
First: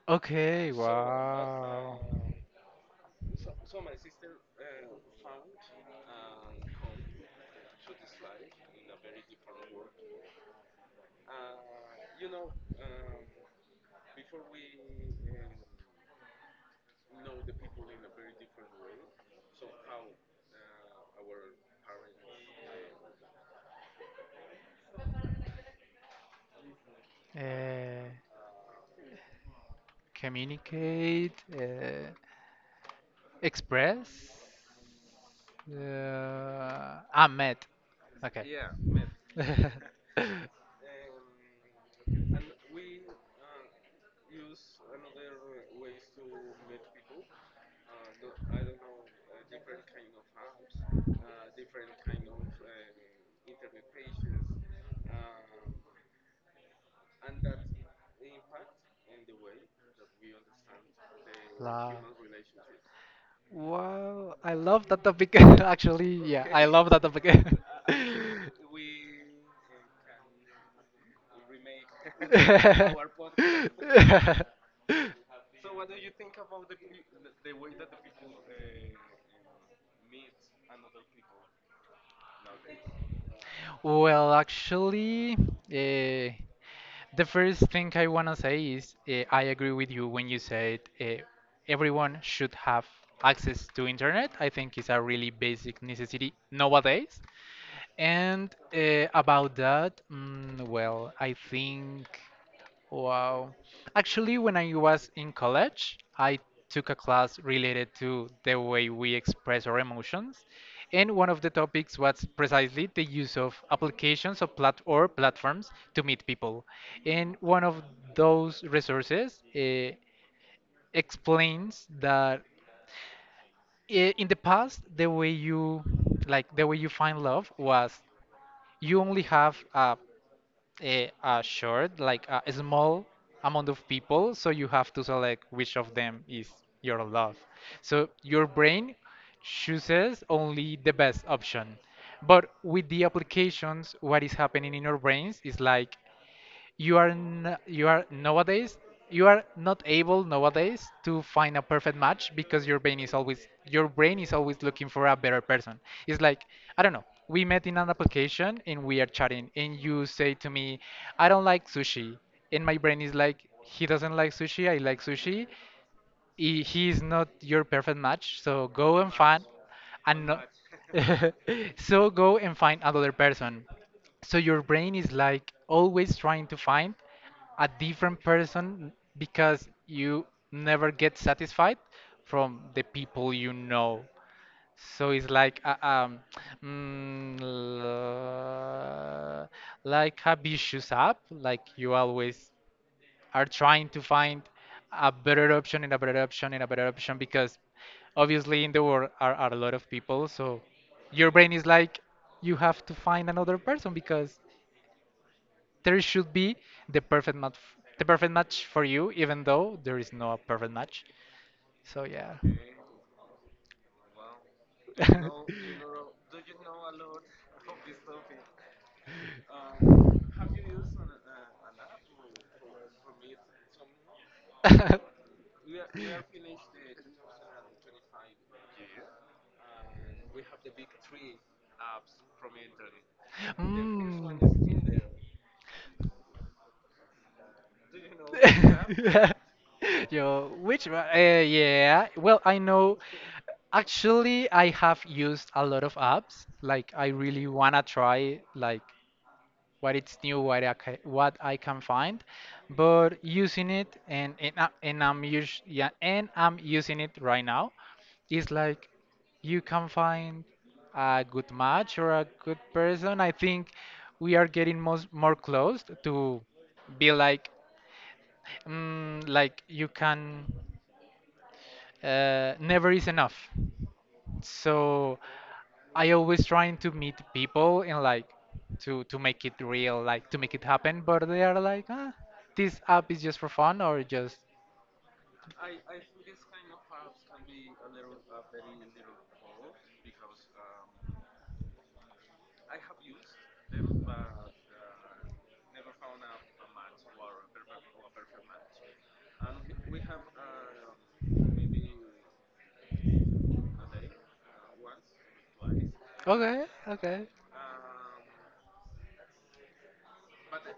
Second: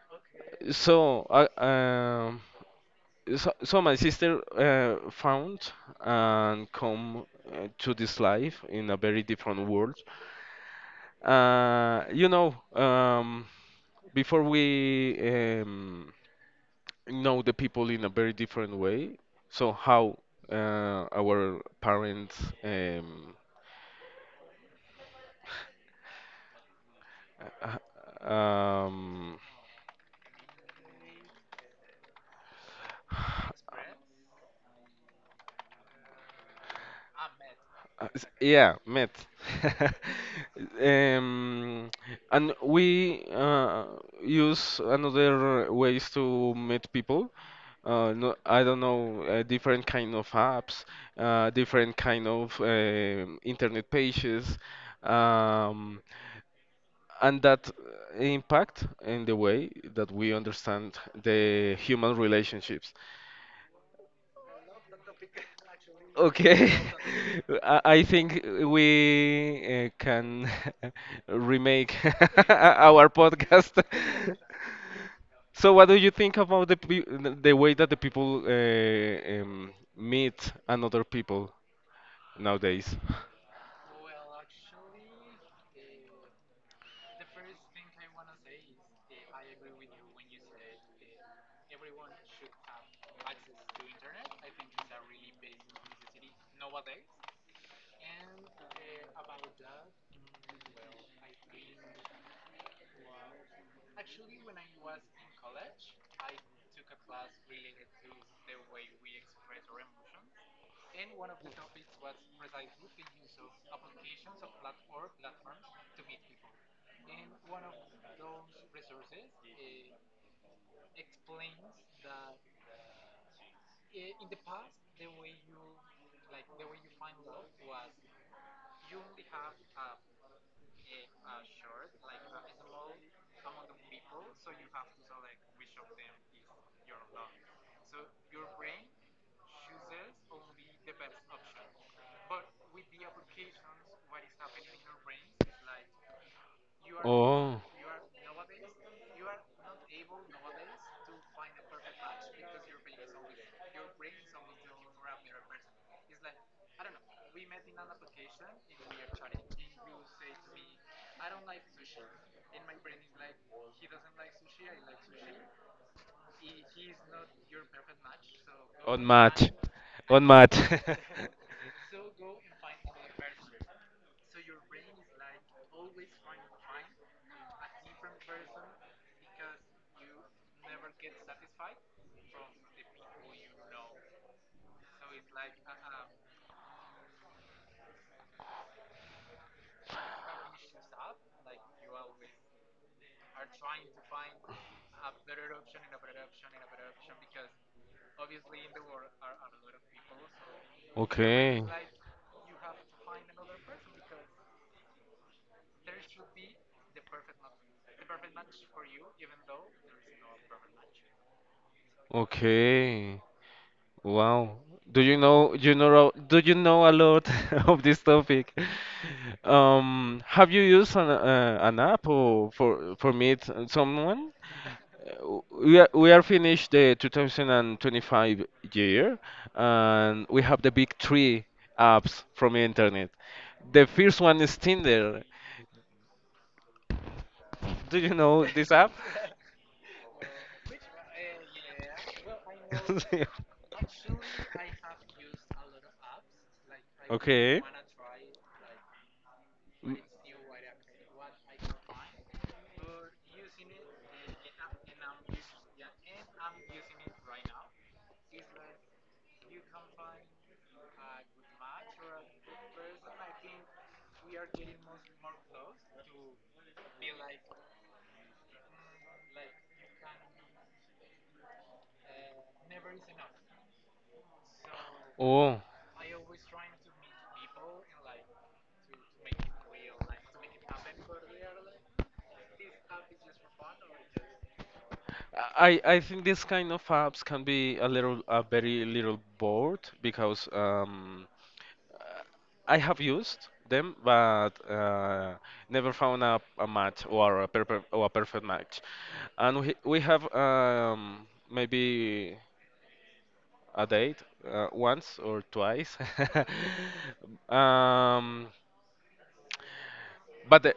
[SPEAKER 2] Okay,
[SPEAKER 1] So I
[SPEAKER 2] wow.
[SPEAKER 1] um so, so my sister uh, found and come uh, to this life in a very different world. Uh, you know, um, before we, um, know the people in a very different way, so how uh, our parents, um, h-
[SPEAKER 2] Uh,
[SPEAKER 1] um,
[SPEAKER 2] communicate, uh, express, uh, ah, met.
[SPEAKER 1] Uh, s-
[SPEAKER 2] Okay.
[SPEAKER 1] yeah, met. Um, and we uh, use another ways to meet people. Uh, no, I don't know, uh, different kind of apps, uh, different kind of um internet pages, um, and that impact in the way that we understand the
[SPEAKER 2] La.
[SPEAKER 1] human relationships.
[SPEAKER 2] Wow, I love that topic. Actually, yeah, I
[SPEAKER 1] Okay,
[SPEAKER 2] love that topic.
[SPEAKER 1] I I think we uh, can remake our podcast. So, what do you think about the pe the way that the people uh, um, meet another people nowadays?
[SPEAKER 2] Well, actually, uh, the first thing I want to say is uh, I agree with you when you said uh, everyone should have access to internet. I think it's a really basic necessity nowadays. And uh, about that, mm, well, I think, wow. Actually, when I was in college, I took a class related to the way we express our emotions. And one of the topics was precisely the use of applications or, plat- or platforms to meet people. And one of those resources uh, explains that i- in the past, the way you like the way you find love was you only have a a, a short, like a small amount of people, so you have to select which of them is your love. So your brain chooses only the best option. But with the applications, what is happening in our brains is like you are n- you are nowadays you are not able nowadays to find a perfect match because your brain is always your brain is always looking for a better person. It's like I don't know. We
[SPEAKER 1] Oh,
[SPEAKER 2] met in an application and we are chatting, and you say to me, "I don't like sushi," and my brain is like, "He doesn't like sushi. I like sushi." he, he is not your perfect match, so go
[SPEAKER 1] On
[SPEAKER 2] and find
[SPEAKER 1] match. On
[SPEAKER 2] and no-
[SPEAKER 1] match.
[SPEAKER 2] So go and find another person, so your brain is like always trying to find a different person because you never get satisfied from the people you know. So it's like uh, um mm, l- like habituous app, like you always are trying to find a better option and a better option and a better option because obviously in the world are, are a lot of people. So your brain
[SPEAKER 1] Okay.
[SPEAKER 2] is like, you have to find another person because there should be the perfect match, the perfect match for you, even though there is no perfect match. So yeah.
[SPEAKER 1] Okay. Wow. Do you know you know do you know a lot of this topic? Um, have you used an uh, an app or for for meet someone? Uh, We are, we are finished the two thousand twenty-five year, and we have the big three apps from internet.
[SPEAKER 2] Mm.
[SPEAKER 1] The first one is Tinder. Do you know this app?
[SPEAKER 2] Yo, which one? Uh, yeah. Well, I know. Actually, I have used a lot of apps. Like, I really
[SPEAKER 1] Okay.
[SPEAKER 2] wanna try like what
[SPEAKER 1] Mm.
[SPEAKER 2] it's new, what I ca what I can find. But using it and and, I- and I'm us yeah, and I'm using it right now. It's like you can find a good match or a good person. I think we are getting most more close to be like mm, like you can uh, never is enough, so
[SPEAKER 1] Oh.
[SPEAKER 2] I always trying to meet people and like to to make it real, like to make it happen, but they are like ah, this app is just for fun or just
[SPEAKER 1] I I think this kind of apps can be a little a very little bored, because um, uh, I have used them, but uh, never found a, a match or a, perpe or a perfect match. And we, we have um, maybe a date uh, once or twice.
[SPEAKER 2] okay okay
[SPEAKER 1] um, but the,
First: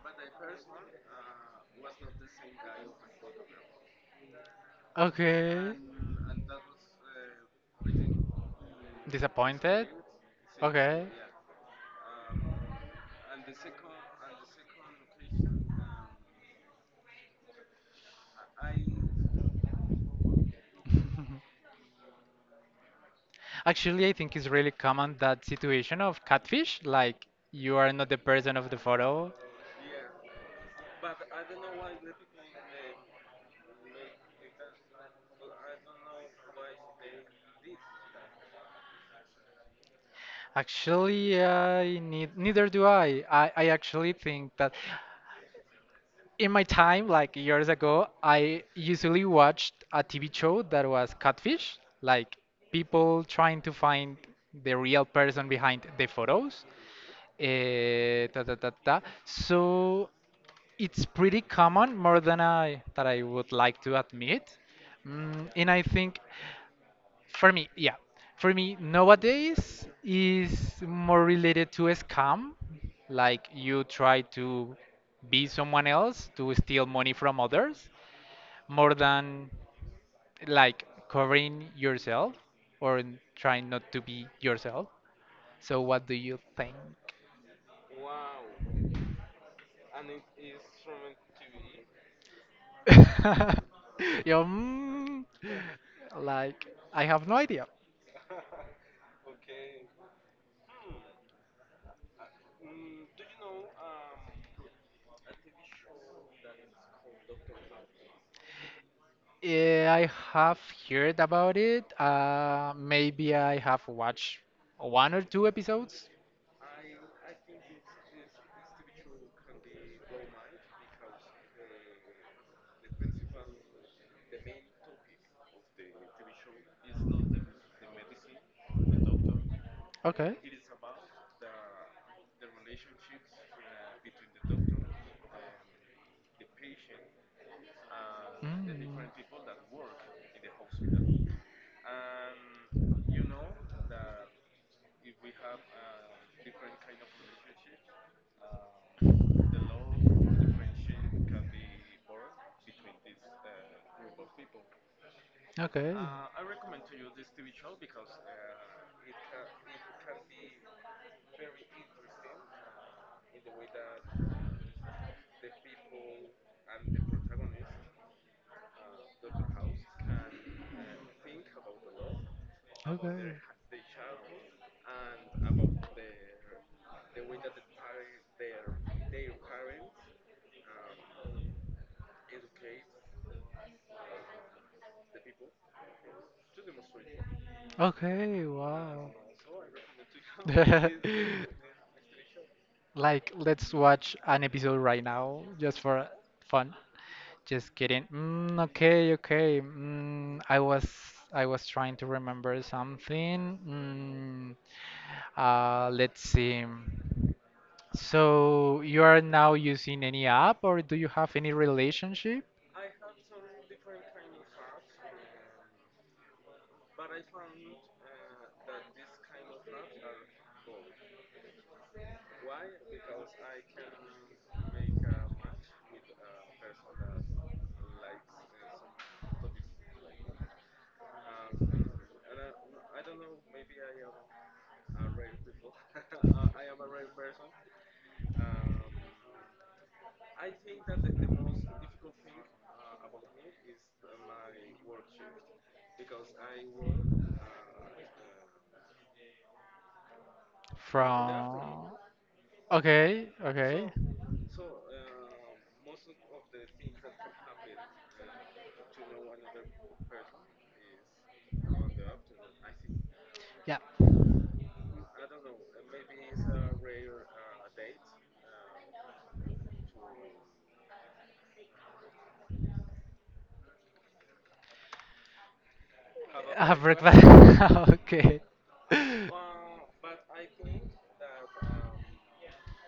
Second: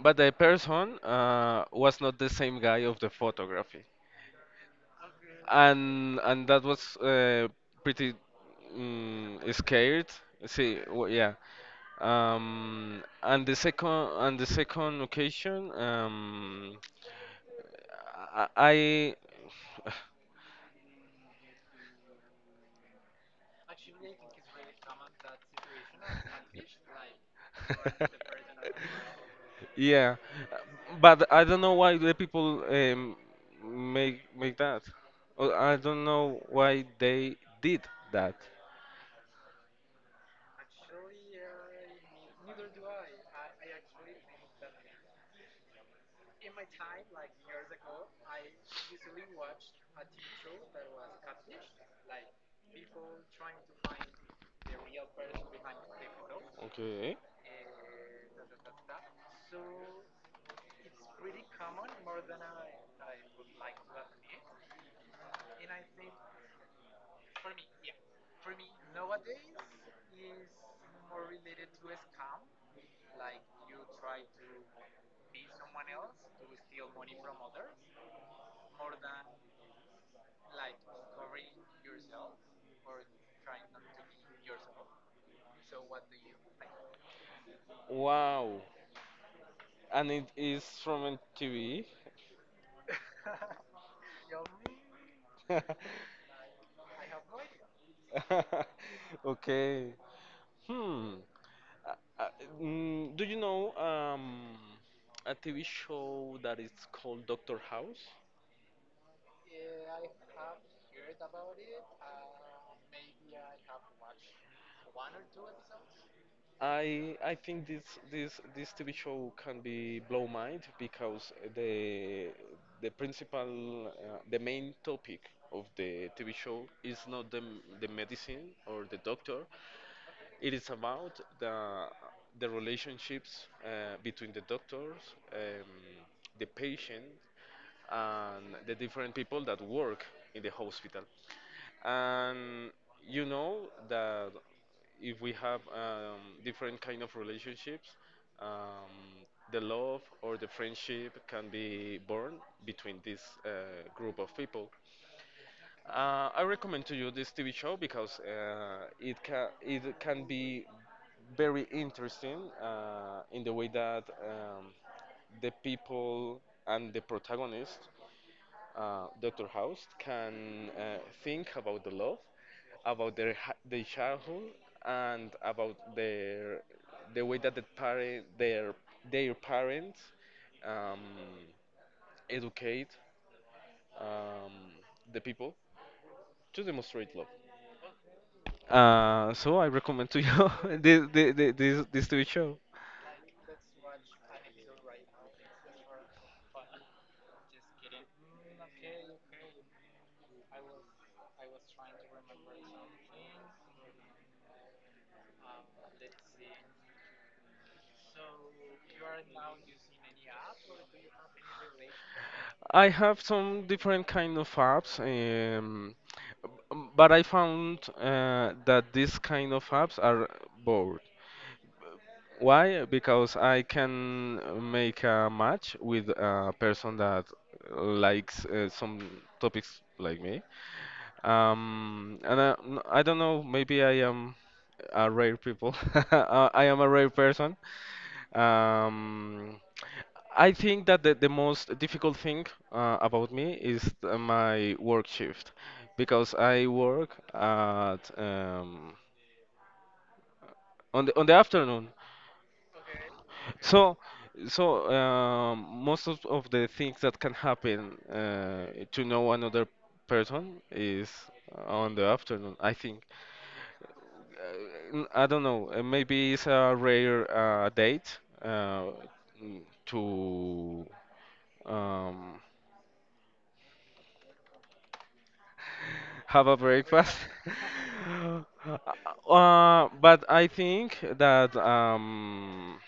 [SPEAKER 1] but the person uh, was not the same guy of the photography.
[SPEAKER 2] okay
[SPEAKER 1] and and that was uh, pretty mm,
[SPEAKER 2] disappointed
[SPEAKER 1] scared. See,
[SPEAKER 2] okay.
[SPEAKER 1] w Yeah. Um, and the second and the second occasion, um, I. I-
[SPEAKER 2] Actually, I think it's really common that situation of catfish, like you are not the person of the photo.
[SPEAKER 1] Yeah, but I don't know why the people um, make make that. Or I don't know why they did that.
[SPEAKER 2] Actually, I need, neither do I. I. I actually think that in my time, like years ago, I usually watched a T V show that was catfish, like people trying to find the real person behind the photos.
[SPEAKER 1] Okay.
[SPEAKER 2] Eh, ta, ta, ta, ta. So it's pretty common more than I that I would like to admit. Mm, and I think for me, yeah, for me nowadays is more related to a scam, like you try to be someone else to steal money from others, more than like covering yourself or n- trying not to be yourself. So what do you think?
[SPEAKER 1] Wow. And it is from a T V.
[SPEAKER 2] Yeah, mm, like I have no idea.
[SPEAKER 1] Okay. Hmm. Uh, uh, mm, do you know um a T V show that is called Doctor House?
[SPEAKER 2] Eh, I have heard about it. Uh, maybe I have watched one or two episodes.
[SPEAKER 1] I I think this this this T V show can be blow mind, because the the principal uh, the main topic of the T V show is not the the medicine or the doctor. It is about the the relationships uh, between the doctors, um, the patient, and the different people that work in the hospital. And you know that if we have um, different kind of relationships, um, the love or the friendship can be born between this uh, group of people.
[SPEAKER 2] Okay. Mm. Okay.
[SPEAKER 1] Uh, I recommend to you this T V show, because uh, it can it can be very interesting uh, in the way that um, the people and the protagonist, uh, Doctor House, can uh, think about the love, about their ha- their childhood, and about their the way that the parent their their parents um, educate um, the people to demonstrate love. Uh, so I recommend to you this, this, this, this T V show.
[SPEAKER 2] Like, let's watch an episode right now just for fun. Just kidding. Mm, okay, okay. Mm, I was I was trying to remember something. Mm, uh, let's see. So you are now using any app, or do you have any relationship
[SPEAKER 1] I have some different kind of apps, um, b- but I found uh, that these kind of apps are bored. Why? Because I can make a match with a person that likes uh, some topics like me. Um, and I, n- I don't know, maybe I am a rare people. Uh, I am a rare person. Um, I think that the, the most difficult thing uh, about me is uh, my work shift, because I work at um, on the on the afternoon.
[SPEAKER 2] from? Okay, okay.
[SPEAKER 1] So, so um, most of, of the things that can happen uh, to know another person is on the afternoon, I think.
[SPEAKER 2] Yeah.
[SPEAKER 1] Uh, n- I don't know. uh, Maybe it's a rare uh, date uh, mm, to um, have a
[SPEAKER 2] Uh,
[SPEAKER 1] breakfast.
[SPEAKER 2] breakfast. Okay.
[SPEAKER 1] Uh, but I think that um,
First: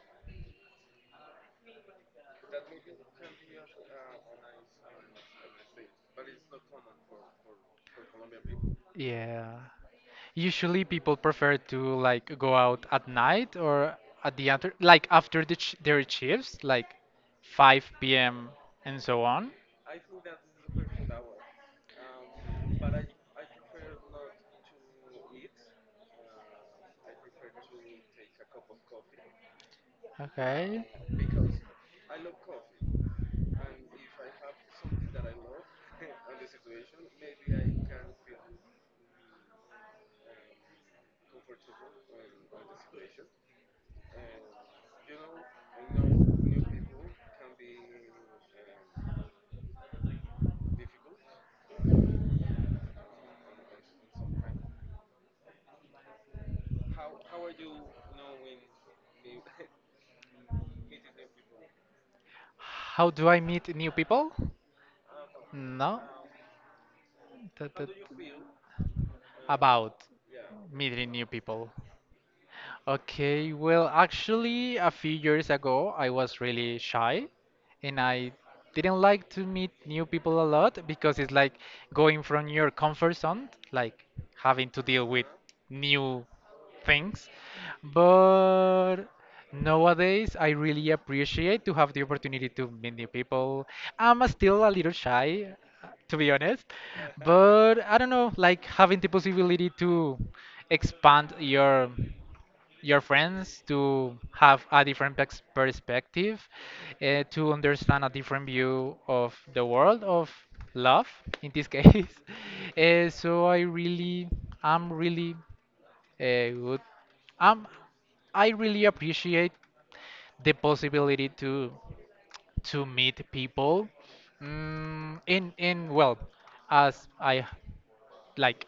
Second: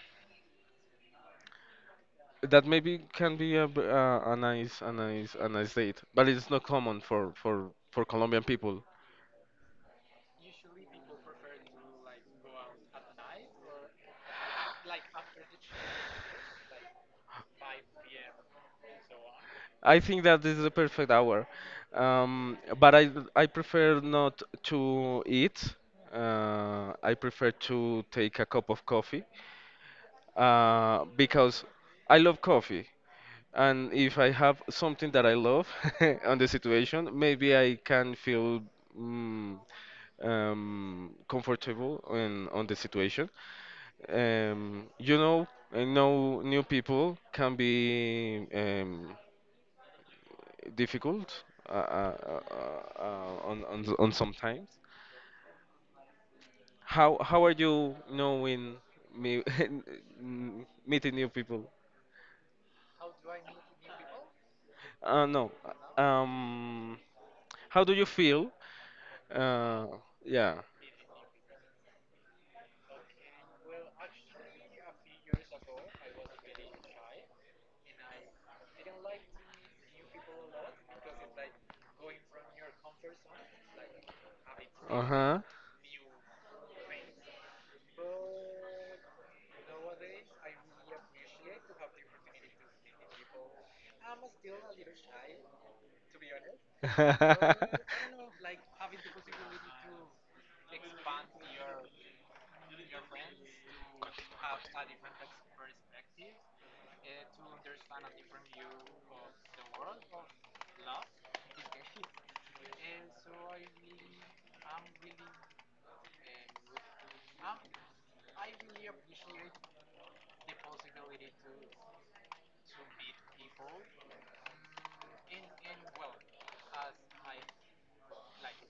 [SPEAKER 1] That maybe can be a, b- uh, a nice, a nice, a nice date, but it's not common for for for Colombian people.
[SPEAKER 2] Yeah. Usually people prefer to like go out at night or at the after like after the sh their shifts, like five p m and so on.
[SPEAKER 1] I think that this is the perfect hour, um, but I I prefer not to eat. Uh, I prefer to take a cup of coffee,
[SPEAKER 2] Okay.
[SPEAKER 1] uh, because I love coffee, and if I have something that I love on the situation, maybe I can feel Mm, um, comfortable in on the situation. Um, you know, I know new people can be um, difficult uh, uh, uh, uh, on, on on sometimes. How how are you knowing me meeting new people?
[SPEAKER 2] How do I meet new people?
[SPEAKER 1] Uh, no.
[SPEAKER 2] No.
[SPEAKER 1] Um,
[SPEAKER 2] That-
[SPEAKER 1] how
[SPEAKER 2] that-
[SPEAKER 1] do you feel? Uh,
[SPEAKER 2] About
[SPEAKER 1] yeah.
[SPEAKER 2] meeting new people. Okay, well, actually, a few years ago, I was really shy and I didn't like to meet new people a lot because it's like going from your comfort zone, like having to deal with
[SPEAKER 1] Uh
[SPEAKER 2] new things. But nowadays, I really appreciate to have the opportunity to meet new people. I'm still a little shy, to be honest,
[SPEAKER 1] huh.
[SPEAKER 2] but I don't know, like having the possibility to expand your your friends to have a different pex- perspective, uh, to understand a different view of the world of love in this case. Uh, so I really, I'm really uh, good. I'm, I really appreciate the possibility to to meet people. Mm, in in well, as I like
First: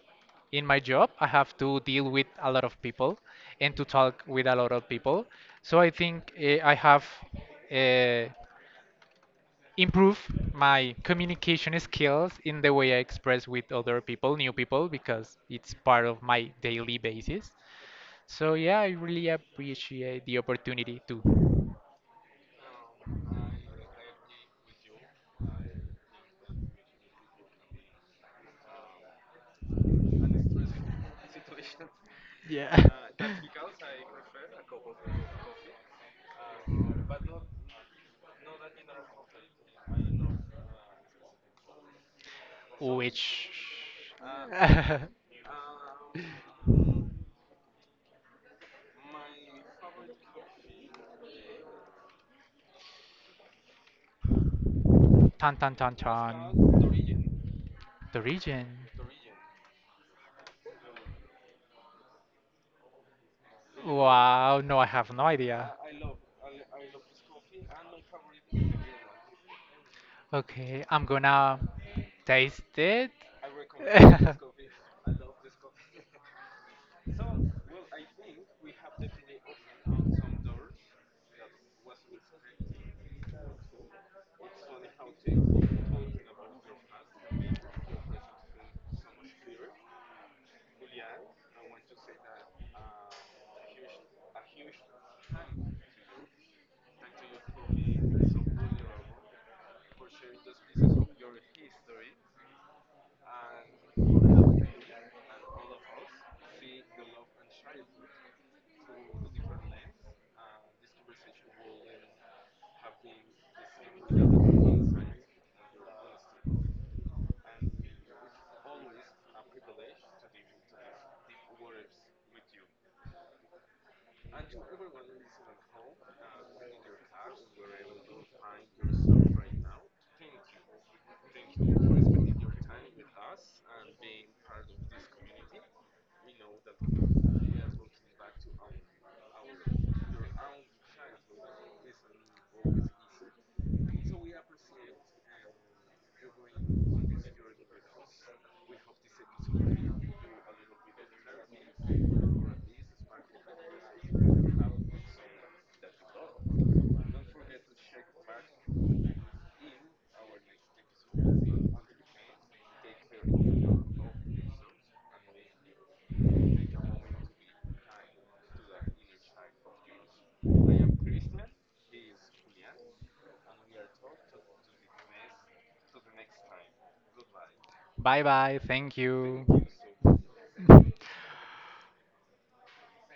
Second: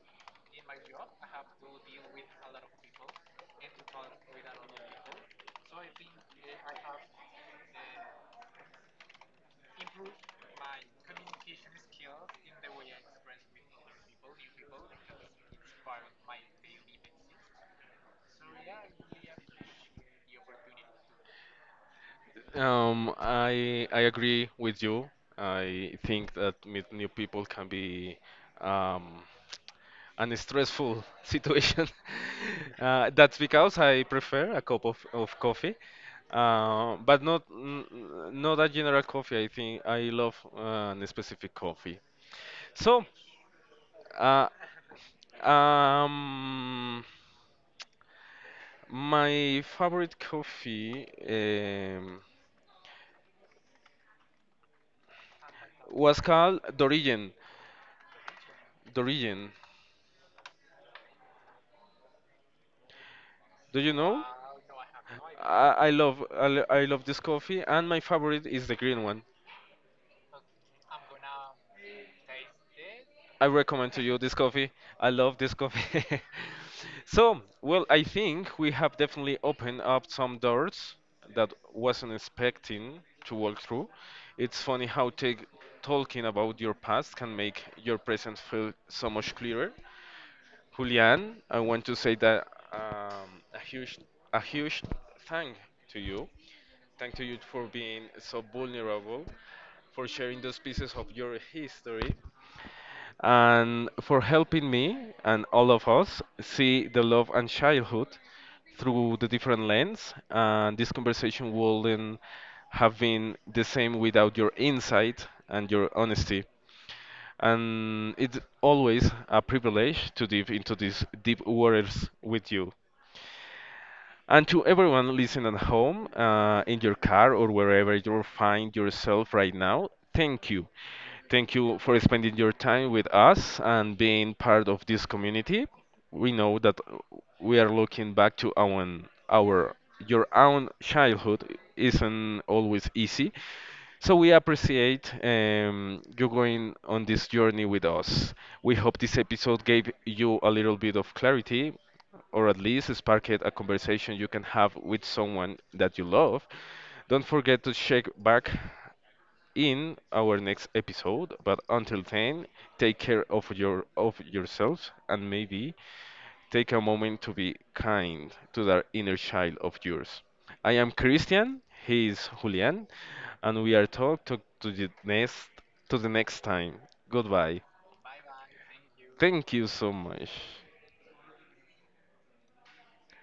[SPEAKER 2] in my job I have to deal with a lot of people and to talk with a lot of people, so I think uh, I have uh, improved my communication skills in the way I express with other people, new people, because it's part of my daily basis. So yeah, I really appreciate the opportunity to
[SPEAKER 1] Um, I I agree with you. I think that meet new people can be um, an stressful situation.
[SPEAKER 2] yeah.
[SPEAKER 1] Uh, that's because I prefer a cup of, of coffee, uh, but not n- n- not a general coffee. I think I love uh, a specific coffee. So,
[SPEAKER 2] Which?
[SPEAKER 1] uh, um, my favorite coffee um,
[SPEAKER 2] Tan tan tan
[SPEAKER 1] was
[SPEAKER 2] tan.
[SPEAKER 1] called Dorigen.
[SPEAKER 2] The region?
[SPEAKER 1] Dorigen. Do you know?
[SPEAKER 2] Wow, no, I have no
[SPEAKER 1] I,
[SPEAKER 2] idea.
[SPEAKER 1] I love I, lo- I love this coffee, and my favorite is the green one.
[SPEAKER 2] Okay, I'm gonna taste it.
[SPEAKER 1] I recommend to you this coffee. I love this coffee. So, well, I think we have definitely opened up some doors that wasn't expecting to walk through. It's funny how take, talking about your past can make your present feel so much clearer. Julian, I want to say that um, a huge, a huge thank to you. Thank to you for being so vulnerable, for sharing those pieces of your history, and for helping me and all of us see the love and childhood through the different lens. And this conversation wouldn't have been the same without your insight and your honesty. And it's always a privilege to dive into these deep waters with you. And to everyone listening at home, uh, in your car or wherever you find yourself right now, thank you. Thank you for spending your time with us and being part of this community. We know that we are looking back to our, our your own childhood isn't always easy, so we appreciate um, you going on this journey with us. We hope this episode gave you a little bit of clarity, or at least sparked a conversation you can have with someone that you love. Don't forget to check back in our next episode. But until then, take care of your of yourselves, and maybe take a moment to be kind to that inner child of yours. I am Christian. He is Julian, and we are talked to, to the next to the next time. Goodbye.
[SPEAKER 2] Bye bye, thank
[SPEAKER 1] Thank
[SPEAKER 2] you.
[SPEAKER 1] you so much.